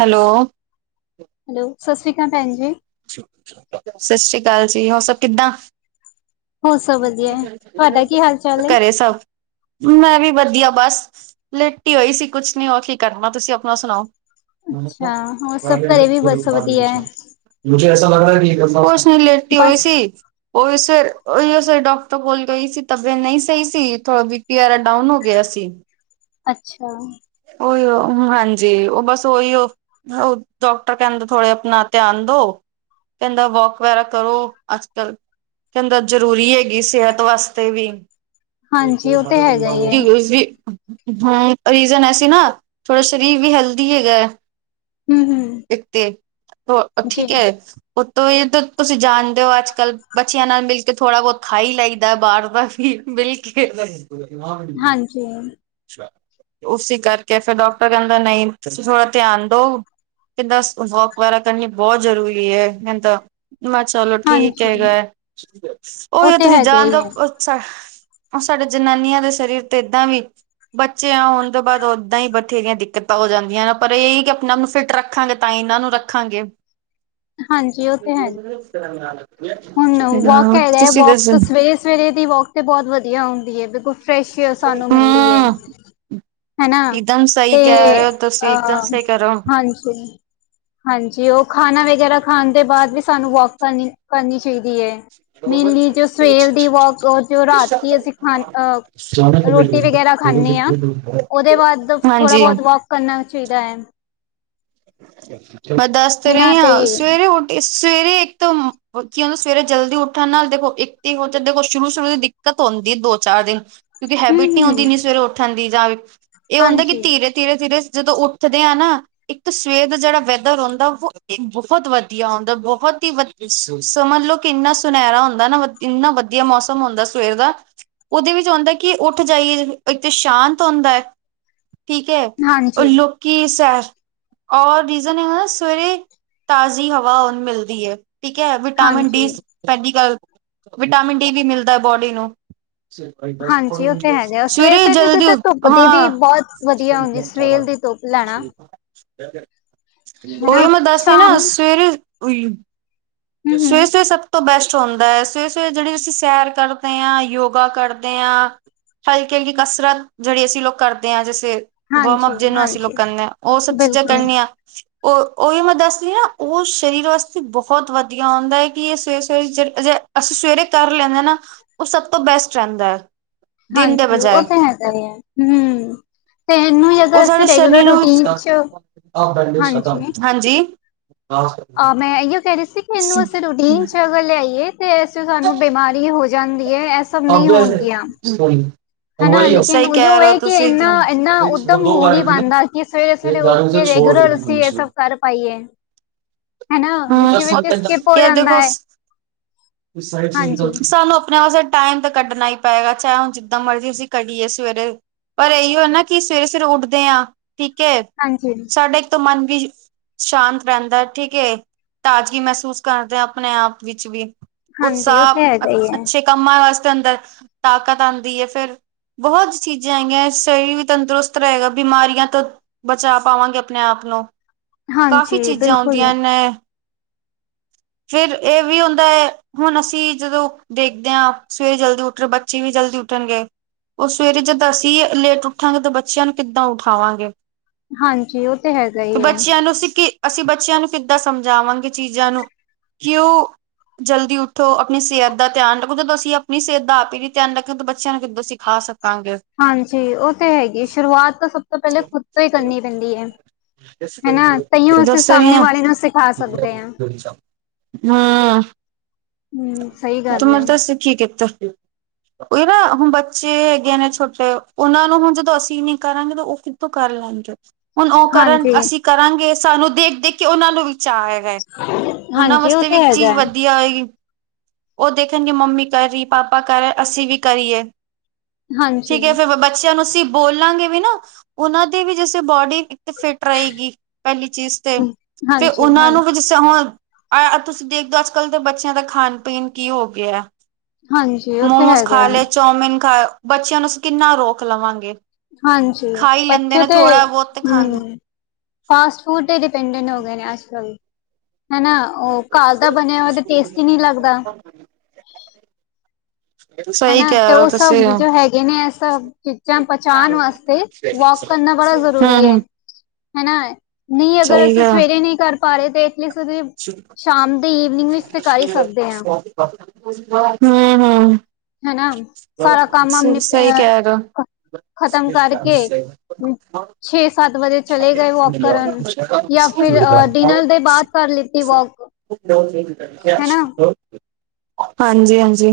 Hello [unintelligible] hello ਸਤਿ ਸ਼੍ਰੀ ਅਕਾਲ ਭੈਣ ਜੀ। ਸਤਿ ਸ੍ਰੀ ਅਕਾਲ ਜੀ ਹੋਰ ਸਭ ਕਿੱਦਾਂ ਹੋਰ ਸਭ ਵਧੀਆ ਹੈ, ਤੁਹਾਡਾ ਕੀ ਹਾਲ ਚਾਲ ਹੈ? ਘਰੇ ਸਭ ਮੈਂ ਵੀ ਵਧੀਆ ਬਸ ਲੇਟੀ ਹੋਈ ਸੀ ਕੁਛ ਨੀ ਹੋਰ ਕੀ ਕਰਨਾ ਤੁਸੀਂ ਆਪਣਾ ਸੁਣਾਓ ਅੱਛਾ, ਹੋਰ ਸਭ ਘਰੇ ਵੀ ਬਸ ਵਧੀਆ ਹੈ, [unintelligible] ਕੁਛ ਨੀ ਲੇਟੀ ਹੋਈ ਬਸ ਸੀ। [unintelligible] ਉਹੀ ਉਸੇ ਉਹੀ ਉਸੇ ਡਾਕਟਰ ਕੋਲ ਗਈ ਸੀ ਤਬੀਅਤ ਨਹੀਂ ਸਹੀ ਸੀ ਥੋੜਾ ਬੀ ਪੀ ਵਗੈਰਾ ਡਾਊਨ ਹੋ ਗਿਆ ਸੀ। ਅੱਛਾ ਉਹੀ ਓ ਹਾਂਜੀ, ਉਹ ਬਸ ਉਹੀ ਉਹ ਡਾਕਟਰ ਕਹਿੰਦਾ ਥੋੜ੍ਹੇ ਜਿਆ ਆਪਣਾ ਧਿਆਨ ਦਿਓ ਕਹਿੰਦਾ ਵੋਕ ਵਗੈਰਾ ਕਰੋ, ਅੱਜ-ਕੱਲ। ਕਹਿੰਦਾ ਜ਼ਰੂਰੀ ਏ। ਇਹ ਸਿਹਤ ਵਾਸਤੇ ਵੀ। ਹਾਂਜੀ ਉਹ ਤੇ ਹੈਗਾ ਹੀ ਹੈ, ਹੂੰ ਰੀਜਨ ਐਸੀ ਨਾ ਥੋੜਾ ਸ਼ਰੀਰ ਵੀ ਹੈਲਦੀ ਹੈਗਾ ਏ। ਹੂੰ ਹੂੰ ਇੱਕ ਤੇ ਤੋਂ ਜੀ, ਠੀਕ ਏ। ਉੱਤੋਂ ਇਹ ਤਾਂ ਤੁਸੀਂ ਜਾਣਦੇ ਹੋ? ਅੱਜ-ਕੱਲ੍ਹ ਬੱਚੀਆਂ ਨਾਲ ਮਿਲ ਕੇ ਥੋੜ੍ਹਾ ਬਹੁਤ ਖਾ ਹੀ ਲਈਦਾ ਬਾਹਰ ਦਾ ਵੀ। ਬਿਲਕੁਲ ਬਿਲਕੁਲ ਜੇ ਉਸੀ ਕਰਕੇ ਫਿਰ ਡਾਕਟਰ ਕੈਂਦਾ ਨਈੰ ਤੁਸੀ ਥੋੜਾ ਧਿਆਨ ਦੋ? ਕੈਂਦਾ ਸ ਵੋਕ ਵਗੈਰਾ ਕਰਨੀ ਬੋਹ ਜ਼ਰੂਰੀ ਐ ਕੈਂਦਾ ਮਾ ਚਲੋ ਠੀਕ ਹਾਂਜੀ, ਹੈਗਾ ਐ, ਉਹ ਓਈ ਓ ਤੇ ਤੁਸੀਂ ਹੈਗਾ ਜਾਨ ਹੀ ਦੋ ਹੈ, ਸਾ ਔ ਸਾਡੇ ਜਨਾਨੀਆਂ ਦੇ ਸਰੀਰ ਤੇ ਏਦਾਂ ਵੀ ਬੱਚੇਆਂ ਹੋਨ ਤੋਂ ਬਾਦ ਓਦਾਂ ਈ ਬਥੇਰੀਆਂ ਦਿੱਕਤਾਂ ਹੋ ਜਾਂਦੀਆਂ ਨੇ, ਪਰ ਏਈ ਕਿ ਆਪਨੇ ਆਪ ਨੂੰ ਫਿਟ ਰੱਖਾਂਗੇ ਤਾਂ ਈ ਏਨਾਂ ਨੂੰ ਰੱਖ ਰੱਖਾਂਗੇ। ਹੁਨ ਵੋਕ ਹੈਗਾ ਏ, ਤੁਸੀਂ ਵੋਕ ਦੱਸੋ ਸਵੇਰੇ-ਸਵੇਰੇ ਦੀ ਵੋਕ ਤੇ ਬੋਤ ਵਦੀਆ ਹੁੰਦੀ ਐ ਬਿਲਕੁਲ ਫਰੈਸ਼ ਸਾਨੂੰ ਮਿਲਦੀ ਏ। ਹਮ ਹੈਨਾ ਇਕਦਮ ਸਹੀ ਤੇ ਕਹਿ ਰਹੇ ਹੋ ਤੁਸੀਂ ਇਕਦਮ ਅ ਸਹੀ ਕਹਿ ਰਹੇ ਹੋ ਹਾਂਜੀ। ਹਾਂਜੀ, ਓ ਖਾਨਾ ਵਗੈਰਾ ਖਾਨ ਦੇ ਬਾਦ ਵੀ ਸਾਨੂੰ ਵੋਕ ਕਰਨੀ-ਕਰਨੀ ਚਾਈਦੀ ਏ। ਮੇਨਲੀ ਜੋ ਸਵੇਰ ਦੀ ਵੋਕ ਅ ਜੋ ਰਾਤੀ ਅਸੀਂ ਖਾਨ ਅ ਰੋਟੀ ਵਗੈਰਾ ਖਾਨੇ ਆ ਓਦੇ ਬਾਦ ਥੋੜਾ ਹਾਂਜੀ ਬੋਤ ਵੋਕ ਕਰਨਾ ਚਾਈਦਾ ਐ। ਮੈਂ ਦੱਸ ਤੇ ਰਈ ਆਂ ਸਵੇਰੇ ਉੱ- ਸਵੇਰੇ ਇੱਕ ਤਾਂ ਕੀ ਹੋ ਜਾਂਦਾ ਸਵੇਰੇ ਜਲਦੀ ਉੱਠਨ ਨਾਲ ਦੇਖੋ, ਇੱਕ-ਇੱਕ ਦੇਖੋ ਸ਼ੁਰੂ-ਸ਼ੁਰੂ ਦੀ ਦਿ- ਕਤ ਹੁੰਦੀ ਐ ਦੋ-ਚਾਰ ਦਿਨ। ਕਿਓਂਕਿ ਹੂੰ ਹੈਬਿਟ ਨੀ ਹੂੰ ਹੁੰਦੀ ਏਨੀ ਸਵੇਰੇ ਉੱਠਣ ਦੀ ਯਾ ਏ ਹੁੰਦਾ ਕਿ ਹਾਂਜੀ ਧੀਰੇ, ਧੀਰੇ, ਧੀਰੇ ਜਦੋਂ ਉੱਠਦੇ ਆ ਨਾ ਇੱਕ ਤਾਂ ਸਵੇਰ ਦਾ ਜੇੜਾ ਵੈਦਰ ਹੁੰਦਾ ਓ ਬੋਹਤ ਵਦੀਆ ਹੁੰਦਾ ਬੋਹਤ ਈ ਵਦੀ ਸਮਝ ਲੋ ਕਿ ਕਿੰਨਾ ਸੁਨੈਰਾ ਹੁੰਦਾ ਨਾ ਵਦੀ ਇੰਨਾ ਵਦੀਆ ਮੌਸਮ ਹੁੰਦਾ ਸਵੇਰ ਦਾ। ਓਦੇ ਵਿੱਚ ਹੁੰਦਾ ਕਿ ਉੱਠ ਜਾਈਏ ਅਤੇ ਸ਼ਾਂਤ ਹੁੰਦਾ ਐ। ਠੀਕ ਐ ਔਰ ਹਾਂਜੀ ਲੋਕੀ ਸੈਰ ਔਰ ਰੀਜ਼ਨ ਹੈਗਾ ਨਾ ਸਵੇਰੇ ਤਾਜ਼ੀ ਹਵਾ ਹੁਨ ਮਿਲਦੀ ਐ। ਠੀਕ ਐ ਵਿਟਾਮਿਨ ਡੀ ਹਾਂਜੀ ਪੈਲੀ ਗੱਲ ਵਿਟਾਮਿਨ ਡੀ ਵੀ ਮਿਲਦਾ ਐ ਬੋਡੀ ਨੂੰ। ਹਾਂਜੀ ਉਹ ਤੇ ਹੈਗਾ ਸਵੇਰ ਸਵੇਰੇ ਸਵੇਰ ਦੀ ਜਲਦੀ ਤਾਂ ਉ, ਧੁੱਪ ਦੀ ਵੀ ਹਾਂ। ਬਹੁਤ ਵਧੀਆ ਹੁੰਦੀ ਸਵੇਰ ਦੀ ਧੁੱਪ ਲੈਣਾ ਹਨਾ ਓਈਓ ਮੈਂ ਦੱਸ ਰਈ ਨਾ ਸ਼ਾਮ ਸਵੇਰੇ ਹੂੰ ਹੂੰ ਸਵੇਰੇ-ਸਵੇਰੇ ਸਬ ਤੋਂ ਬੈਸ ਹੁੰਦਾ ਐ ਸਵੇਰੇ-ਸਵੇਰੇ ਜੇੜੀ ਅਸੀਂ ਸੈਰ ਕਰਦੇ ਆਂ ਯੋਗਾ ਕਰਦੇ ਆਂ ਹਲਕੀ-ਹਲਕੀ ਕਸਰਤ ਜੇੜੀ ਅਸੀਂ ਲੋਕ ਕਰਦੇ ਆਂ ਜੈਸੇ ਵਾਰਮਅਪ ਹਾਂਜੀ ਜੇਨੂੰ ਅਸੀਂ ਲੋਕ ਹਾਂਜੀ ਕੈਨੇ ਆਂ ਓ ਸਬ ਚੀਜ਼ਾਂ ਬਿਲਕੁਲ ਕਰਨੀਆਂ। ਓ ਓਈਓ ਮੈਂ ਦੱਸ ਰਈ ਨਾ, ਓ ਸਰੀਰ ਵਾਸਤੇ ਬੋਹਤ ਵਦ ਵਦੀਆ ਹੁੰਦਾ ਐ ਕਿ ਏ ਸਵੇਰੇ-ਸਵੇਰੇ ਜੇ-ਜੇ ਅਸੀਂ ਸਵੇਰੇ ਕਰ ਲੈਨੇ ਆਂ ਨਾ ਓ ਸਬ ਤੋਂ ਬੈਸਟ ਰੈਂਦਾ ਐ। ਹਾਂਜੀ, ਓ ਤਾਂ ਹੈਗਾ ਈ ਐ, ਹੂੰ। ਤੇ ਏਨੂੰ ਈ ਉਹ ਅਗਰ ਅਸੀਂ ਸਾਡੇ ਸ਼ਨੀ ਰੈਗੂਲਰ ਨੂੰ ਰੂਟੀਨ ਚ, ਹਾਂਜੀ। ਹਾਂਜੀ ਆ ਮੈਂ ਏਈਓ ਕੈ ਰਈ ਸੀ ਕਿ ਏਨੂੰ ਅਸੀਂ ਰੂਟੀਨ ਚ ਲੇ ਆਈਏ ਤੇ ਏਸ ਚ ਸਾਨੂੰ ਬੇਮਾਰੀ ਹੋ ਜਾਂਦੀ ਐ, ਐਸ ਔਬੀਅਸ ਐ, ਹਨਾ ਸੁ ਲੇਕਿਨ ਸਈ ਕੈ ਉਹੀਓ ਰਏ ਓ ਹੈ ਕਿ ਤੁਸੀਂ। ਇੰਨਾ ਇੰਨਾ ਉੱਦਮ ਹੋ ਨੀ ਪਾਉਂਦਾ ਕਿ ਸਵੇਰੇ ਏ ਸਵੇਰੇ ਗਰ ਉੱਠ ਉਸੇ ਕੇ ਛੋਡ ਰੈਗੂਲਰ ਦੇਗੇ ਅਸੀਂ ਇਹ ਬੀਚ ਮੇਂ ਸਭ ਕਰ ਪਾਈਏ ਹਨਾ ਵਿੱਚ ਹਾਂ ਓ ਵਿੱਚ ਸਕਿਪ ਹੋ ਕੀ ਆ ਜਾਂਦਾ ਦੇਖੋ ਹੈ ਹਾਂਜੀ ਸਾਨੂੰ ਆਪਨੇ ਵਾਸੇ ਟਾਈਮ ਤਾਂ ਕੱਢਣਾ ਈ ਪਏਗਾ ਚਾਹੇ ਹੁਨ ਜਿੱਦਾਂ ਮਰਜ਼ੀ ਅਸੀਂ ਕੱਢੀਏ ਸਵੇਰੇ। ਪਰ ਏਈਓ ਨਾ ਕਿ ਸਵੇਰੇ-ਸਵੇਰੇ ਉੱਠਦੇ ਆ ਠੀਕ ਐ। ਹਾਂਜੀ। ਸਾਡਾ ਇੱਕ ਤਾ ਮਨ ਵੀ ਸ਼ਾਂਤ ਰਹਿੰਦਾ ਠੀਕ ਏ, ਤਾਜ਼ਗੀ ਮਹਿਸੂਸ ਕਰਦੇ ਆਪਣੇ ਆਪ ਵਿੱਚ ਵੀ ਹਾਂਜੀ ਉਹ ਤੇ ਉਤਸ਼ਾਹ ਹੈਗਾ ਹੀ ਹੈ ਅੱਛੇ ਕੰਮਾਂ ਵਾਸਤੇ ਅੰਦਰ ਤਾਕਤ ਆਉਂਦੀ ਏ ਫਿਰ ਬਹੁਤ ਚੀਜ਼ਾਂ ਆਈਆ ਸਰੀਰ ਵੀ ਤੰਦਰੁਸਤ ਰਹੇਗਾ ਬਿਮਾਰੀਆਂ ਤੋਂ ਬਚਾ ਪਾਵਾਂਗੇ ਆਪਣੇ ਆਪ ਨੂੰ ਕਾਫ਼ੀ ਹਾਂਜੀ ਚੀਜ਼ਾਂ ਬਿਲਕੁਲ ਆਉਂਦੀਆਂ ਨੇ ਫਿਰ ਇਹ ਵੀ ਹੁੰਦਾ ਏ ਹੁਣ ਅਸੀਂ ਜਦੋਂ ਦੇਖਦੇ ਹਾਂ ਸਵੇਰੇ ਜਲਦੀ ਉੱਠਣ ਬੱਚੇ ਵੀ ਜਲਦੀ ਉੱਠਣਗੇ ਉਹ ਸਵੇਰੇ ਜਦ ਅਸੀਂ ਲੇਟ ਉੱਠਾਂਗੇ ਤਾਂ ਬੱਚਿਆਂ ਨੂੰ ਕਿੱਦਾਂ ਉਠਾਵਾਂਗੇ ਹਾਂਜੀ ਉਹ ਤੇ ਹੈਗਾ ਹੀ ਹੈ ਬੱਚਿਆਂ ਨੂੰ ਅਸੀਂ ਕਿ ਅਸੀਂ ਬੱਚਿਆਂ ਨੂੰ ਕਿੱਦਾਂ ਸਮਝਾਵਾਂਗੇ ਚੀਜ਼ ਕਿਉ ਜਲਦੀ ਉੱਠੋ ਆਪਨੀ ਸਿਹਤ ਦਾ ਧਿਆਨ ਰੱਖੋ ਜਦੋਂ ਅਸੀਂ ਆਪਨੀ ਸਿਹਤ ਦਾ ਆਪ ਹੀ ਨਹੀਂ ਧਿਆਨ ਰੱਖੀ ਤਾਂ ਬੱਚਿਆਂ ਨੂੰ ਕਿੱਦਾਂ ਅਸੀਂ ਸਿਖਾ ਸਕਾਂਗੇ ਤੰਗੇ ਹਾਂਜੀ ਉਹ ਤਾਂ ਹੈਗੀ ਸ਼ੁਰੂਆਤ ਤਾਂ ਸਭ ਤੋਂ ਪਹਿਲੇ ਖੁਦ ਤੋਂ ਈ ਕਰਨੀ ਪੈਂਦੀ ਏ ਹਹਨਾ, ਤਈਓ ਅਸੀਂ ਦੱਸ ਰਹੀ ਸਾਹਮਣੇ ਆ ਵਾਲੇ ਨੂੰ ਸਿਖਾ ਸਕਦੇ ਆ ਹੰ ਸਹੀ ਤ ਗੱਲ ਮੈਂ ਹੈ। ਤਾਂ ਸਿੱਖੀ ਕਿਥੋ ਔਰਾ ਨਾ ਹੁਣ ਬੱਚੇ ਹੈਗੇ ਆ ਨੇ ਛੋਟੇ ਉਹਨਾਂ ਨੂੰ ਹਨ ਜਦੋਂ ਅਸੀਂ ਨਹੀਂ ਕਰਾਂਗੇ ਤਾਂ ਉਹ ਕਿੱਥੋ ਕਰ ਲੈਣਗੇ ਹੁਣ ਉਹ ਕਰਨ ਹਾਂਜੀ ਅਸੀਂ ਕਰਾਂਗੇ ਸਾਨੂੰ ਦੇਖ ਦੇਖ ਕੇ ਉਹਨਾਂ ਨੂੰ ਵੀ ਚਾਅ ਹੈਗਾ ਏ ਉਹਨਾਂ ਹਾਂਜੀ ਉਹ ਵਾਸਤੇ ਵੀ ਤੇ ਇੱਕ ਚੀਜ਼ ਹੈਗਾ ਹੈ। ਵਦੀਆ ਹੋਏਗੀ ਉਹ ਦੇਖਨਗੇ ਮੰਮੀ ਕਰ ਰਹੀ, ਪਾਪਾ ਕਰ ਰਹੇ ਅਸੀਂ ਵੀ ਕਰੀਏ। ਹਾਂਜੀ ਠੀਕ ਹੈ, ਫੇਰ ਬੱਚਿਆਂ ਨੂੰ ਅਸੀਂ ਬੋਲਾਂਗੇ ਵੀ ਨਾ ਉਹਨਾਂ ਦੇ ਵੀ ਜੈਸੀ ਬੋਡੀ ਤੇ ਫਿੱਟ ਰਹੇਗੀ ਪਹਿਲੀ ਚੀਜ਼ ਤੇ ਫਿਰ ਹਾਂਜੀ ਉਹਨਾਂ ਹਾਂਜੀ ਨੂੰ ਵੀ ਤੇ ਹੁਨ ਤੁਸੀਂ ਦੇਖਦੇ ਹੋ ਅੱਜ ਕੱਲ ਦੇ ਬੱਚਿਆਂ ਦਾ ਖਾਨ ਪੀਨ ਕੀ ਹੋ ਗਿਆ ਹਾਂਜੀ ਉਹ ਤੇ ਮੋਮੋਸ ਹੈਗਾ ਖਾ ਲਏ, ਚੌਮਿਨ ਖਾ ਬੱਚਿਆਂ ਨੂੰ ਅਸੀ ਕਿੰਨਾ ਰੋਕ ਲਵਾਂਗੇ ਹਾਂਜੀ, ਖਾ ਹੀ ਲੈਂਦੇ ਬੱਚੇ ਨੇ ਤੇ ਥੋੜਾ ਬਹੁਤ ਤੇ ਖਾਂਦੇ ਹੰ ਫਾਸਟ ਫੂਡ ਤੇ ਡਿਪੈਂਡੈਂਨ ਹੋ ਗਏ ਨੇ ਅੱਜ ਕੱਲ ਹੈਨਾ। ਉਹ ਘਰ ਦਾ ਬਨਿਆ ਹੋਇਆ ਤੇ ਟੇਸਟੀ ਨਹੀਂ ਲੱਗਦਾ। ਸਹੀ ਹੈਨਾ ਕਹਿ ਤੇ ਰਹੇ ਹੋ ਉਹ ਸਬ ਤੁਸੀਂ ਹੂੰ ਜੋ ਹੈਗੇ ਨੇ ਇਹ ਸਬ ਚੀਜ਼ਾਂ ਪਚਾਨ ਵਾਸਤੇ ਵੋਕ ਕਰਨਾ ਬੜਾ ਜ਼ਰੂਰੀ ਏ ਹੂੰ ਹੈਨਾ, ਨਹੀਂ ਅਗਰ ਸਹੀ ਅਸੀਂ ਕਿਹਾ ਸਵੇਰੇ ਨਹੀਂ ਕਰ ਪਾ ਰਹੇ ਤੇ ਐਟਲੀਸਟ ਅਸੀ ਸਕਦੇ ਹਾਂ ਹੰ ਹੰ ਹਨਾ ਸਾਰਾ ਕੰਮ ਹਮ ਨਿਪ- ਅਹ, ਸ ਖ- ਖਤਮ ਕਰਕੇ ਸਹੀ ਵਜੇ ਕਹਿਗਾ- ਚਲੇ ਗਏ ਕਰਨ ਜਾਂ ਫਿਰ [unintelligible] ਡਿਨਰ ਦੇ ਬਾਅਦ ਕਰ ਲਿੱਤੀ [unintelligible] [unintelligible] ਹੈਨਾ ਹਾਂਜੀ-ਹਾਂਜੀ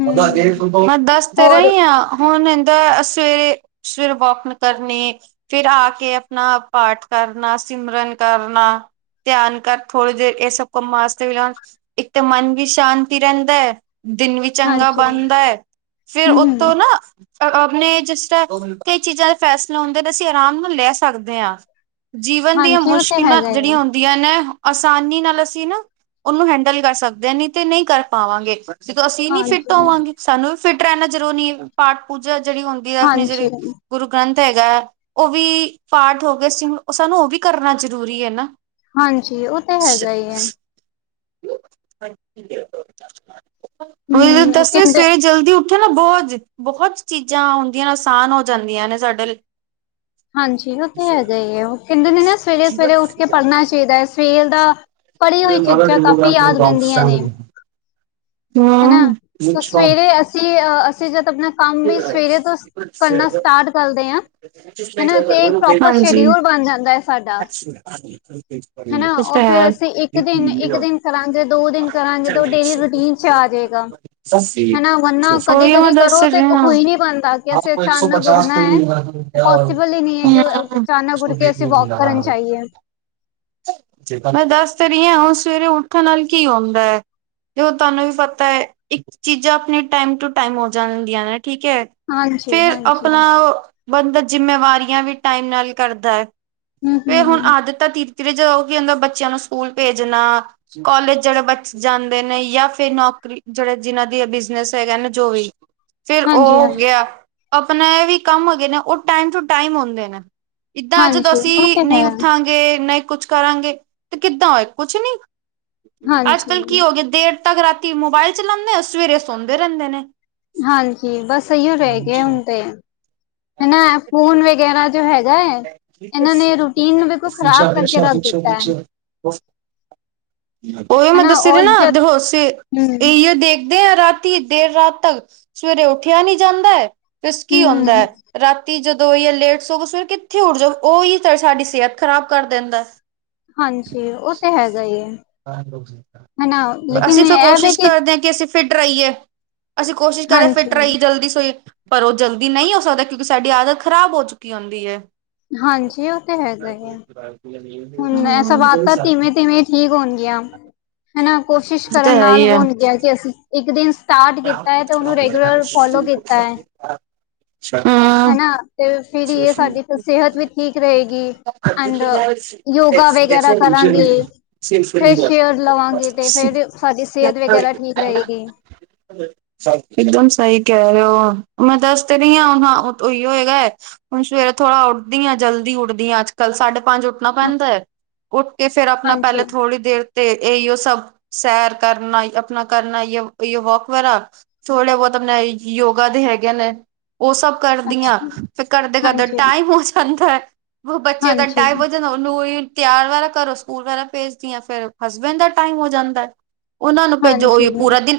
ਹਮ ਹਾੰ ਦੱਸ ਤੇ ਹੋਰ ਰਹੀ ਆ। ਹੁਣ ਹਿੰਦਾ ਸਵੇਰੇ, ਸਵੇਰੇ ਵੋਕ ਮੈ ਕਰਨੀ ਫੇਰ ਆ ਕੇ ਨਾ ਪਾਠ ਕਰਨਾ, ਸਿਮਰਨ ਕਰਨਾ ਧਿਆਨ ਕਰ ਥੋੜ੍ਹੀ ਦੇਰ ਇਹ ਸਬ ਕੰਮਾਂ ਆਸਤੇ ਵੀ ਲਾ ਇੱਕ ਤਾਂ ਮਨ ਵੀ ਸ਼ਾਂਤੀ ਰਹਿੰਦਾ ਹੈ, ਦਿਨ ਵਿੱਚ ਚੰਗਾ ਹਾਂਜੀ ਬਣਦਾ ਐ ਫੇਰ ਹਮ ਹਮ ਉੱਤੋਂ ਨਾ ਓਰ ਉਹ ਅਪਨੇ ਜਿਸ ਤਰ੍ਹਾਂ ਕਈ ਚੀਜ਼ਾਂ ਦੇ ਫੈਸਲਾ ਹੁੰਦੇ ਨੇ ਅਸੀਂ ਆਰਾਮ ਨਾਲ ਲੈ ਸਕਦੇ ਆੰ ਜੀਵਨ ਦੀਆਂ ਹਾਂਜੀ ਉਹ ਤੇ ਮੁਸ਼ਕਿਲਾਂ ਹੈਗਾ ਹੀ ਆ ਜਿਹੜੀਆਂ ਹੂਨਦ ਯਾ ਨਾ ਆਸਾਨੀ ਨਾਲ ਅਸੀਂ ਨਾ ਉਹਨੂੰ ਹੈਂਡਲ ਕਰ ਸਕਦੇ ਹਾਂ ਨੀ ਤੇ ਕਰ ਪਾਵਾਂਗੇ ਜਦੋ ਅਸੀਂ ਨੀ ਫਿੱਟ ਹਾਂਜੀ ਹੋਵਾਂਗੇ, ਸਾਨੂੰ ਵੀ ਫਿੱਟ ਰਹਿਨਾ ਜਰੂਰੀ ਹੈ ਪਾਠ- ਪੂਜਾ ਜਿਹੜੀ ਹੁੰਦੀ ਦਿ ਆਖਨੇ ਜੇੜੇ ਹਾਂਜੀ ਗੁਰੂ ਗ੍ਰੰਥ ਹੈਗਾ ਉਹ ਵੀ ਪਾਠ ਹੋ ਗਏ ਸੁਰੂ, ਸਾਨੂੰ ਉਹ ਵੀ ਕਰਨਾ ਜ਼ਰੂਰੀ ਐ ਨਾ। ਹਾਂਜੀ, ਉਹ ਤਾਂ ਹੈਗਾ ਈ ਐ! ਵੀ ਹਮ ਉਹ ਦੱਸੇ ਕਹਿੰਦੇ ਸਵੇਰੇ ਜਲਦੀ ਉ ਉੱਥੇ ਨਾ ਬੋਝ, ਬਹੁਤ ਚੀਜ਼ਾਂ ਹੁੰਦੀਆਂ ਨੇ ਆਸਾਨ ਹੋ ਜਾਂਦੀਆ ਨੇ ਸਾਡੇ ਲਈ। ਹਾਂਜੀ, ਉਹ ਤੇ ਹੈਗਾ ਈ ਐ, ਓ ਕਹਿੰਦੇ ਨੇ ਨਾ ਸਵੇਰੇ- ਸਵੇਰੇ ਉੱਠ ਕੇ ਪੜ੍ਹਨਾ ਚਾਹੀਦਾ ਏ, ਸਵੇਰ ਦਾ ਪੜ੍ਹੀ ਹੋਈ ਚੀਂਜਾ ਕਾਫ਼ੀ ਯਾਦ ਰਹਿੰਦੀਆਂ ਨੇ! ਹਨਾ, ਹਮ ਸਵੇਰੇ ਅਸੀਂ ਅ, ਅਸੀਂ ਜਦ ਆਪਣਾ ਕੰਮ ਵੀ ਸਵੇਰੇ ਤੋਂ ਕਰਨਾ ਸਟਾਰਟ ਕਰਦੇ ਆਂ, ਹਨਾ, ਤੇ ਇਕ ਪ੍ਰੋਪਰ ਹਾਂਜੀ ਸ਼ਡਿਊਲ ਬਣ ਜਾਂਦਾ ਐ ਸਾਡਾ! [inaudible] ਹਨਾ, ਓ ਤਾਂ ਹੈ ਫੇਰ ਅਸੀਂ ਇੱਕ-ਦਿਨ, ਇੱਕ-ਦਿਨ ਕਰਾਂਗੇ, ਦੋ ਦਿਨ ਕਰਾਂਗੇ, ਤੇ ਓ ਡੇਲੀ ਰੂਟੀਨ 'ਚ ਆ ਜਾਏਗਾ, ਹਨਾ, ਵੰਨਾ ਉਹੀ ਮੈਂ ਕਦੀ-ਕਦੀ ਦੱਸ ਕਰੋ ਰਹੀ ਤੇ ਹਾਂ ਹੋਈ ਨਹੀ ਪਾਂਦਾ ਕਿ ਅਸੀਂ ਅਚਾਨਕ ਉੱਠਣਾ ਐ, ਪੋਸੀਬਲ ਈ ਨਹੀ ਐ ਕਿ ਉਹ ਅਚਾਨਕ ਉੱਠ ਕੇ ਅਸੀ ਵੋਕ ਕਰਨ ਜਾਈਏ। ਮੈਂ ਦੱਸ ਤਾਂ ਰਈਆਂ ਸਵੇਰੇ ਉੱਠਣ ਨਾਲ ਕੀ ਹੋਂਦਾ! ਤੇ ਓ ਤੁਹਾਨੂੰ ਵੀ ਪਤਾ ਐ, ਇੱਕ ਚੀਜ਼ਾਂ ਆਪਣੇ ਟਾਈਮ ਟੂ ਟਾਈਮ ਹੋ ਜਾਂਣਦੀਆਂ ਨੇ ਠੀਕ ਐ। ਫੇਰ ਹਾਂਜੀ-ਹਾਂਜੀ, ਆਪਣਾ ਓ ਬੰਦਾ ਜਿੰਮੇਵਾਰੀਆਂ ਵੀ ਟਾਈਮ ਨਾਲ ਕਰਦਾ ਐ, ਤੇ ਹੁਣ ਹੂੰ-ਹੂੰ, ਆਦਤ ਫੇਰ ਕਿਰਤ ਤੇ ਜਾਓਗੇ, ਆਂਦੇ ਬੱਚਿਆਂ ਨੂੰ ਸਕੂਲ ਭੇਜਣਾ! ਕੋਲਜ ਜਿਹੜੇ ਬੱਚੇ ਜਾਂਦੇ ਨੇ, ਯਾਂ ਫੇਰ ਨੌਕਰੀ, ਜਿਹੜੇ ਜਿਹਨਾਂ ਦੀ ਬਿਜਨਸ ਹੈਗਾ ਆ ਨਾ, ਜੋ ਵੀ ਫਿਰ ਉਹ ਹੋ ਹਾਂਜੀ-ਹਾਂਜੀ। ਗਿਆ ਆਪਣਾ, ਇਹਵੀ ਕੰਮ ਹੈਗੇ ਨੇ, ਉਹ ਟਾਈਮ ਟੂ ਟਾਈਮ ਹੁੰਦੇ ਨੇ! ਇੱਦਾਂ ਜਦੋਂ ਹਾਂਜੀ, ਹਾਂਜੀ ਹਾਂਜੀ ਉਹ ਤੇ ਅਸੀਂ ਨਹੀਂ ਹੈ, ਉੱਠਾਂਗੇ, ਨਹੀਂ ਕੁਛ ਕਰਾਂਗੇ ਤੇ ਕਿੱਦਾਂ ਹੋਏ ਕੁਛ ਨੀ। ਹਾਂਜੀ। ਅੱਜ-ਕੱਲ੍ਹ ਕੀ ਹੋ ਗਿਆ, ਦੇਰ ਤੱਕ ਰਾਤੀ ਮੋਬਾਇਲ ਚਲਾਉਣੇ ਆ, ਸਵੇਰੇ ਸੌਂਦੇ ਰਹਿੰਦੇ ਨੇ! ਹਾਂਜੀ, ਬਸ ਇਹੀਓ ਰਹਿ ਗਿਆ ਹੁਣ ਤੇ! ਹਨਾ, ਫ਼ੋਨ ਵਗੈਰਾ 'ਚ ਹੈਗਾ ਐ। ਏਨਾਂ ਨੇ ਰੂਟੀਨ ਨੂੰ ਬਿਲਕੁਲ ਖ਼ਰਾਬ ਕਰਕੇ ਰੱਖ ਦਿੱਤਾ ਐ! ੳਹੀਓ ਮੈਂ ਦੱਸ ਰੀ ਨਾ, ਜਦ ਦੇਖੋ ਅਸੀ ਹੂੰ-ਹੂੰ, ਇਹੳ ਦੇਖਦੇ ਆ ਰਾਤ ਇਤਨੀ ਦੇਰ ਰਾਤ ਤੱਕ, ਸਵੇਰੇ ਉੱਠਿਆ ਨਹੀ ਜਾਂਦਾ, ਦਸ ਕੀ ਹੁੰਦਾ ਐ! ਰਾਤੀ ਜਦੋਂ ਜੇ ਲੇਟ ਸੋਂਵੋਂ, ਸਵੇਰ ਕਿੱਥੇ ਉੱਠ ਜਾਊ, ਉਹੀ ਸਾਡੀ ਸਿਹਤ ਖ਼ਰਾਬ ਕਰ ਦਿੰਦਾ! ਹਾਂਜੀ [inaudible] ਉਹ ਤੇ ਹੈਗਾ ਹੀ ਹੈ। ਹਨਾ ਲੇਕਿਨ ਅਸੀਂ ਬਹੁਤ ਇਹ ਵੀ ਕੋਸ਼ਿਸ਼ ਕਰਦੇ ਆਂ ਕਿ ਅਸੀਂ ਫਿੱਟ ਰਈਏ, ਅਸੀਂ ਕੋਸ਼ਿਸ਼ ਕਰੇ ਹਾਂਜੀ, ਫਿੱਟ ਰਈਏ, ਜਲਦੀ ਸੋਈਏ, ਪਰ ਓ ਜਲਦੀ ਨਹੀਂ ਹੋ ਸਕਦਾ! ਕਿਉਂਕਿ ਸਾਡੀ ਆਦਤ ਖਰਾਬ ਹੋ ਚੁੱਕੀ ਹੁੰਦੀ ਐ। ਹਾਂਜੀ, ਉਹ ਤਾਂ ਹੈਗਾ ਈ ਐ, ਹੁਣ ਮੈਂ ਸਵਾ ਤਾ ਤਿਵੇਂ-ਤਿਵੇਂ ਠੀਕ ਹੋਣਗੀਆਂ ਹਨਾ, ਕੋਸ਼ਿਸ਼ ਕਰਨ ਤਾਂ ਹੈ ਨਾਲ ਹੀ ਆ ਹੋਣਗੀਆਂ ਕਿ ਅਸੀਂ ਇੱਕ ਦਿਨ ਸਟਾਰਟ ਕੀਤਾ ਐ, ਤੇ ਉਹਨੂੰ ਰੈਗੂਲਰ ਫੋਲੋ ਕੀਤਾ ਐ। ਤੇ ਫਿਰ ਇਹ [unintelligible] ਸਾਡੀ ਸਿਹਤ ਵੀ ਠੀਕ ਰਹੇਗੀ ਐਂਡ ਸ ਯੋਗਾ ਵਗੈਰਾ ਕਰਾਂਗੇ ਫਰੈਸ਼ ਏਅਰ [unintelligible] ਲਵਾਂਗੇ ਤੇ ਫਿਰ ਸਾਡੀ ਸਿਹਤ ਵਗੈਰਾ ਠੀਕ ਰਹੇਗੀ [unintelligible] ਇਕਦਮ ਸਹੀ ਕਹਿ ਰਹੇ ਓ, ਮੈਂ ਦੱਸ ਤੇ ਰਹੀ ਹਾਂ ਹੁਣ ਉਹੀਉ ਹੈਗਾ ਐ। ਹੁਣ ਸਵੇਰੇ ਥੋੜ੍ਹਾ ਉੱਠਦੀ ਆਂ, ਜਲਦੀ ਉੱਠਦੀ ਆ ਅੱਜ ਕੱਲ ਸਾਢੇ ਪੰਜ ਉੱਠਣਾ ਪੈਂਦਾ ਐ, ਉੱਠ ਕੇ ਫੇਰ ਆਪਣਾ ਹਾਂਜੀ ਪਹਿਲੇ ਥੋੜ੍ਹੀ ਦੇਰ ਤੇ ਇਹੀਓ ਸਭ ਸੈਰ ਕਰਨਾ, ਆਪਣਾ ਕਰਨਾ ਇਹੀਓ, ਇਹੀਓ ਵਾਕ ਕਰਾ ਥੋੜ੍ਹੇ ਬਹੁਤ ਆਪਣੇ ਯੋਗਾ ਦੇ ਹੈਗੇ ਨੇ, ਉਹ ਸਭ ਕਰਦੀਆਂ ਅੱਛਾ ਫੇਰ ਕਰਦੇ-ਕਰਦੇ ਹਾਂਜੀ ਟਾਈਮ ਹੋ ਜਾਂਦਾ ਐ। ਉਹ ਬੱਚੇ ਦਾ ਹਾਂਜੀ ਟਾਈ ਵੱਜੇ [unintelligible] ਤਿਆਰ ਵਾਲਾ ਕਰੋ, ਸਕੂਲ ਵਗੈਰਾ ਭੇਜਦੀ ਆਂ, ਫੇਰ ਹਸਬੈਂਡ ਦਾ ਟਾਈਮ ਹੋ ਜਾਂਦੈ। ਓਨਾਂ ਨੂੰ ਭੇਜੋ ਓਇਓ ਹਾਂਜੀ ਪੂਰਾ ਦਿਨ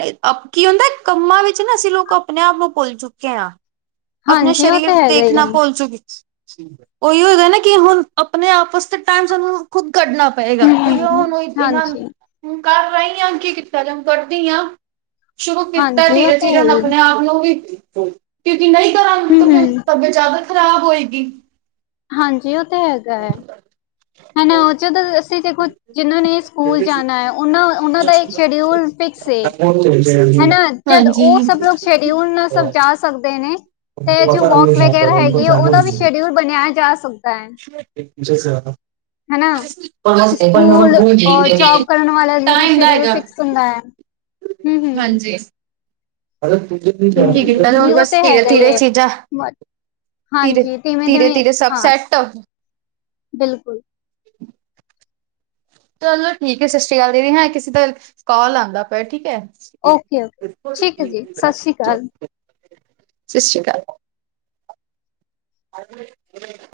ਕੀ ਹੁੰਦਾ ਕੰਮਾਂ ਵਿੱਚ ਨਾ ਅਸੀ ਲੋਕ ਅਪਨੇ ਆਪ ਨੂੰ ਭੁੱਲ ਚੁੱਕੇ ਆਂ। ਅਪਣੇ ਹਾਂਜੀ ਉਹ ਸ਼ਰੀਰ ਤੇ ਹੈਗਾ ਦੇਖ ਹੀ ਹੈ ਨਾ ਭੁੱਲ ਚੁੱਕ ਓਇਓ ਹੋਗਾ ਨਾ ਕਿ ਹੁਣ ਅਪਨੇ ਆਪ ਆਸਤੇ ਟਾਈਮ ਸਾਨੂੰ ਖੁਦ ਕੱਢਣ ਪਏਗਾ ਓਈਓ ਹਮ ਹੁਣ, ਈਂਨਾਂ ਹਾਂਜੀ ਨੂੰ ਕਰ ਵਾਈ ਆਂ, ਕੀ ਕੀਤਾ ਜਾਏ ਕਦੀ ਈਆ। ਸ਼ੁਰੂ ਕੀਤਾ ਹਾਂਜੀ ਨੀ ਉਹ ਹਜੇ ਤੇ ਹੈ ਹੀ ਅਪਨੇ ਅਪ ਨੂੰ ਵੀ ਕਿਉਂਕਿ ਨਈਂ ਤਰਾਂ ਦੀ ਤਾਂ ਹਮ ਫੇਰ ਹਮ ਤਬੀਅਤ ਜਾਦਾ ਖਰਾਬ ਹੋਏਗੀ। ਹਾਂਜੀ, ਓ ਤਾਂ ਹੈਗਾ ਹੈ ਹੁਨ [unintelligible] ਜਦੋਂ ਅਸੀਂ ਦੇਖੋ ਜਿਨ੍ਹਾਂ ਨੇ ਸਕੂਲ ਜਾਣਾ ਏ, ਓਨਾਂ ਓਨਾਂ ਦਾ ਇੱਕ ਸ਼ਡਿਊਲ ਫਿਕਸ ਏ। ਹੈਨਾ ਜਦ ਹਾਂਜੀ। ਓ ਸਭ ਲੋਕ ਸ਼ਡਿਊਲ ਨਾਲ ਸਬ ਜਾ ਸਕਦੇ ਨੇ ਤੇ ਜੋ ਵੋਕ ਵਗੈਰਾ ਹੈਗੀਏ ਓਦਾ ਵੀ ਸ਼ਡਿਊਲ ਬਣਾਇਆ ਜਾ ਸਕਦਾ ਐ। [unintelligible] ਹੈਨਾ, ਸਕੂਲ ਔਰ ਜੌਬ ਕਰਨ ਵਾਲਾ ਜਿਵੇਂ ਟਾਈਮ ਦਾ ਸ਼ੇਡਿਊਲ ਹੈਗਾ ਫਿਕਸ ਹੁੰਦੈ, ਹੂੰ। ਹੂੰ ਹਾਂਜੀ। ਕੀ ਕੀਤਾ ਹੂੰ ਨਹੀਂ ਹੁਣ ਉਹ ਬਸ ਤੇ ਧੀਰੇ ਹੈਗਾ ਹੀ ਧੀਰੇ ਹੈ ਚੀਜਾਂ ਬਟ ਧੀਰ ਹਾਂਜੀ ਧੀਮੇ ਧੀਮੇ ਧੀਰੇ-ਧੀਰੇ ਸਭ ਹਾਂ ਸੈਟ ਬਿਲਕੁਲ। ਚਲੋ ਠੀਕੈ, ਸਤਿ ਸ੍ਰੀ ਅਕਾਲ ਦੀਦੀ ਹੈਂ, ਕਿਸੇ ਦਾ ਕਾਲ ਆਂਦਾ ਪਿਆ ਠੀਕੈ। ਓਕੇ-ਓਕੇ ਠੀਕੈ ਜੀ, ਸਤਿ ਸ਼੍ਰੀ ਅਕਾਲ। ਸਤਿ ਸ਼੍ਰੀ ਅਕਾਲ। [inaudible]